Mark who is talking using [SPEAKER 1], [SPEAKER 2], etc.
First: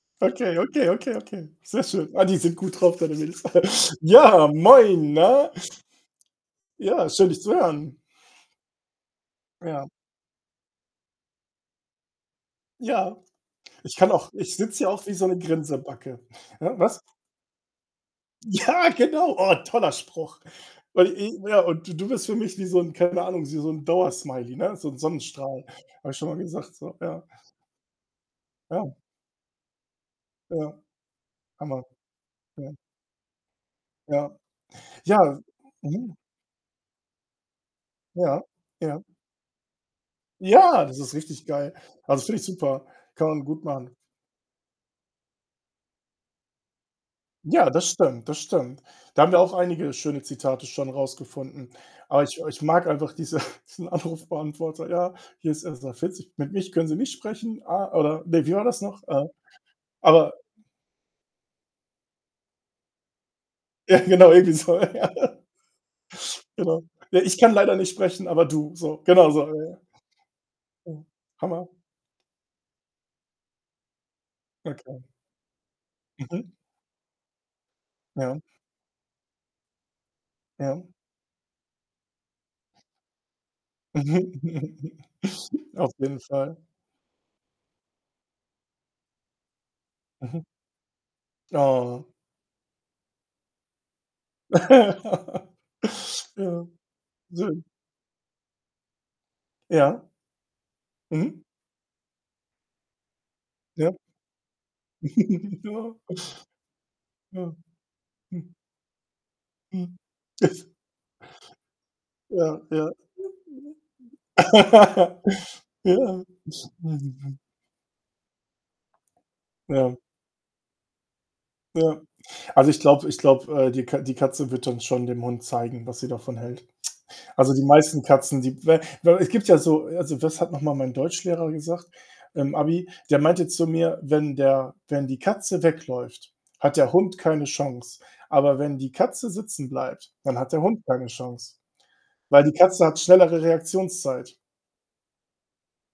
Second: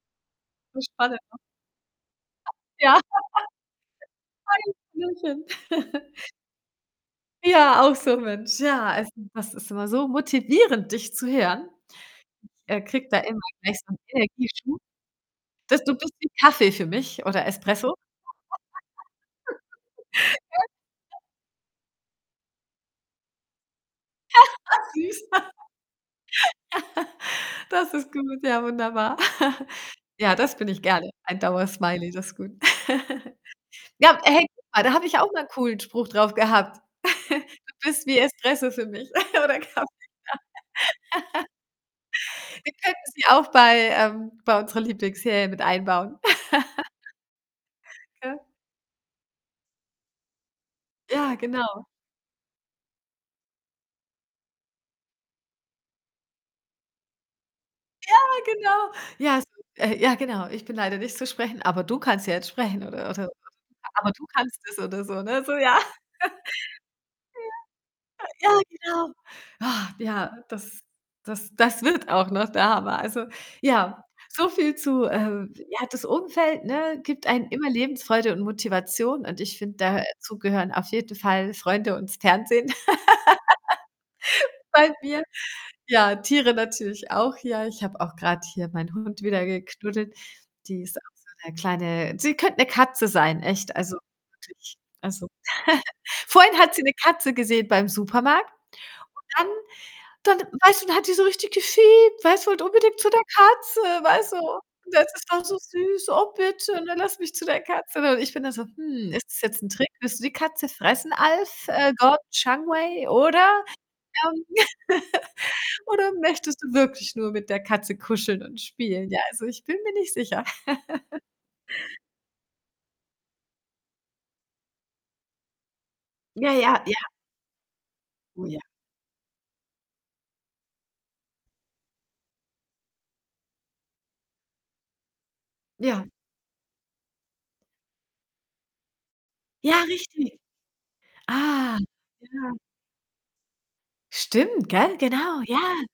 [SPEAKER 1] Okay,
[SPEAKER 2] So
[SPEAKER 1] okay, okay,
[SPEAKER 2] spannend, ne?
[SPEAKER 1] okay. Sehr schön. Ah, die sind gut
[SPEAKER 2] Ja.
[SPEAKER 1] drauf deine Mädels. Ja, moin, ne?
[SPEAKER 2] [unintelligible]
[SPEAKER 1] Ja, schön dich zu
[SPEAKER 2] Ja, auch
[SPEAKER 1] hören.
[SPEAKER 2] so, Mensch. Ja, also, das ist
[SPEAKER 1] Ja.
[SPEAKER 2] immer so motivierend, dich zu hören. Äh, kriege
[SPEAKER 1] Ja,
[SPEAKER 2] da immer gleich so
[SPEAKER 1] ich
[SPEAKER 2] 'n
[SPEAKER 1] kann auch ich sitze
[SPEAKER 2] Energieschub.
[SPEAKER 1] hier auch wie so 'ne
[SPEAKER 2] Das du bist
[SPEAKER 1] Grinsebacke
[SPEAKER 2] wie
[SPEAKER 1] hä,
[SPEAKER 2] Kaffee für
[SPEAKER 1] was?
[SPEAKER 2] mich oder Espresso.
[SPEAKER 1] Ja, genau. Oh, toller Spruch. Weil
[SPEAKER 2] [unintelligible]
[SPEAKER 1] i ja und du du bist für mich wie so 'n keine Ahnung, s wie so 'n Dauersmiley, ne, so 'n
[SPEAKER 2] Süß.
[SPEAKER 1] Sonnenstrahl. Habe ich schon mal gesagt so, ja.
[SPEAKER 2] Das ist gut. Ja,
[SPEAKER 1] Ja.
[SPEAKER 2] wunderbar. Ja, das bin
[SPEAKER 1] Ja,
[SPEAKER 2] ich gerne. Ein
[SPEAKER 1] Hammer.
[SPEAKER 2] Dauersmiley, das ist gut.
[SPEAKER 1] Ja.
[SPEAKER 2] Ja,
[SPEAKER 1] Ja.
[SPEAKER 2] hey, guck mal, da habe ich auch
[SPEAKER 1] Ja,
[SPEAKER 2] mal cool 'n Spruch
[SPEAKER 1] mhm.
[SPEAKER 2] drauf gehabt. Du bist wie
[SPEAKER 1] Ja,
[SPEAKER 2] Espresso für
[SPEAKER 1] ja.
[SPEAKER 2] mich oder Kaffee.
[SPEAKER 1] Ja, das ist richtig geil. Also, finde ich
[SPEAKER 2] Wir
[SPEAKER 1] super.
[SPEAKER 2] könnten sie
[SPEAKER 1] Kann man
[SPEAKER 2] auch
[SPEAKER 1] gut
[SPEAKER 2] bei
[SPEAKER 1] machen.
[SPEAKER 2] ähm, bei unserer Lieblings-Serie mit einbauen.
[SPEAKER 1] Ja, das stimmt, das
[SPEAKER 2] Gell?
[SPEAKER 1] stimmt. Da haben wir auch einige schöne Zitate schon
[SPEAKER 2] Ja,
[SPEAKER 1] rausgefunden,
[SPEAKER 2] genau.
[SPEAKER 1] aber ich ich mag einfach diese diesen Anrufbeantworter: „Ja, hier ist 1140, mit mich können sie nicht sprechen“. Ah,
[SPEAKER 2] Ja,
[SPEAKER 1] oder ne, wie war das
[SPEAKER 2] genau.
[SPEAKER 1] noch? Äh,
[SPEAKER 2] Ja, so äh, ja
[SPEAKER 1] aber
[SPEAKER 2] genau. Ich bin leider nicht so sprechend, aber du kannst ja jetzt sprechen oder oder oder
[SPEAKER 1] Ja,
[SPEAKER 2] aber du
[SPEAKER 1] genau, irgendwie
[SPEAKER 2] kannst es
[SPEAKER 1] so,
[SPEAKER 2] oder
[SPEAKER 1] ja.
[SPEAKER 2] so, ne? So ja.
[SPEAKER 1] Genau. „Ja, ich kann leider nicht sprechen, aber
[SPEAKER 2] Ja. Ja,
[SPEAKER 1] du.“ So,
[SPEAKER 2] genau.
[SPEAKER 1] genau so, ja, ja.
[SPEAKER 2] ja, das
[SPEAKER 1] Ja,
[SPEAKER 2] das
[SPEAKER 1] Hammer.
[SPEAKER 2] das wird auch noch der Hammer. Also, ja, so viel
[SPEAKER 1] Okay.
[SPEAKER 2] zu, ähm ja, das
[SPEAKER 1] Mhm.
[SPEAKER 2] Umfeld, ne, gibt einem immer Lebensfreude und
[SPEAKER 1] Ja.
[SPEAKER 2] Motivation und ich finde, da dazu gehören auf
[SPEAKER 1] Ja.
[SPEAKER 2] jeden Fall Freunde und's Fernsehen
[SPEAKER 1] Mhm.
[SPEAKER 2] bei mir.
[SPEAKER 1] Auf
[SPEAKER 2] Ja,
[SPEAKER 1] jeden
[SPEAKER 2] Tiere
[SPEAKER 1] Fall.
[SPEAKER 2] natürlich auch. Ja, ich habe auch grad hier meinen Hund wieder geknuddelt.
[SPEAKER 1] Mhm.
[SPEAKER 2] Die ist auch so 'ne
[SPEAKER 1] Oh.
[SPEAKER 2] kleine Sie könnt 'ne Katze sein, echt. Also, wirklich. Also, vorhin
[SPEAKER 1] Ja,
[SPEAKER 2] hat sie 'ne Katze
[SPEAKER 1] schön.
[SPEAKER 2] gesehen beim Supermarkt und dann
[SPEAKER 1] Ja.
[SPEAKER 2] dann weißt du, dann hat die so
[SPEAKER 1] Mhm.
[SPEAKER 2] richtig gefiept, weißt du, wollt unbedingt zu der Katze,
[SPEAKER 1] Ja.
[SPEAKER 2] weißt du. Das ist auch so
[SPEAKER 1] Ja.
[SPEAKER 2] süß. „Oh bitte, ne, lass mich zu
[SPEAKER 1] Ja.
[SPEAKER 2] der Katze.“ Und ich bin da
[SPEAKER 1] Hm.
[SPEAKER 2] so: „Hm, ist das jetzt 'n Trick?
[SPEAKER 1] Mhm.
[SPEAKER 2] Willst du die Katze fressen, Alf, äh, Gordon
[SPEAKER 1] Ja, ja.
[SPEAKER 2] Changwei oder, ähm oder
[SPEAKER 1] Ja.
[SPEAKER 2] möchtest du wirklich nur mit der Katze kuscheln und spielen?“ Ja, also, ich bin mir
[SPEAKER 1] Ja.
[SPEAKER 2] nicht sicher.
[SPEAKER 1] Ja. Also, ich glaube ich glaube, äh, die Ka die Katze wird dann schon dem Hund zeigen, was sie davon
[SPEAKER 2] Ja,
[SPEAKER 1] hält.
[SPEAKER 2] ja, ja.
[SPEAKER 1] Also, die meisten Katzen,
[SPEAKER 2] Oh,
[SPEAKER 1] die
[SPEAKER 2] ja.
[SPEAKER 1] weil weil es gibt ja so also, das hat noch mal mein Deutschlehrer gesagt? Im Abi, der meinte zu mir: „Wenn der wenn die Katze
[SPEAKER 2] Ja.
[SPEAKER 1] wegläuft, hat der Hund keine Chance. Aber wenn die Katze sitzen
[SPEAKER 2] Ja,
[SPEAKER 1] bleibt, dann
[SPEAKER 2] richtig.
[SPEAKER 1] hat der Hund keine Chance.“
[SPEAKER 2] Ah,
[SPEAKER 1] Weil
[SPEAKER 2] ja.
[SPEAKER 1] die Katze hat schnellere Reaktionszeit.
[SPEAKER 2] Stimmt, gell? Genau, ja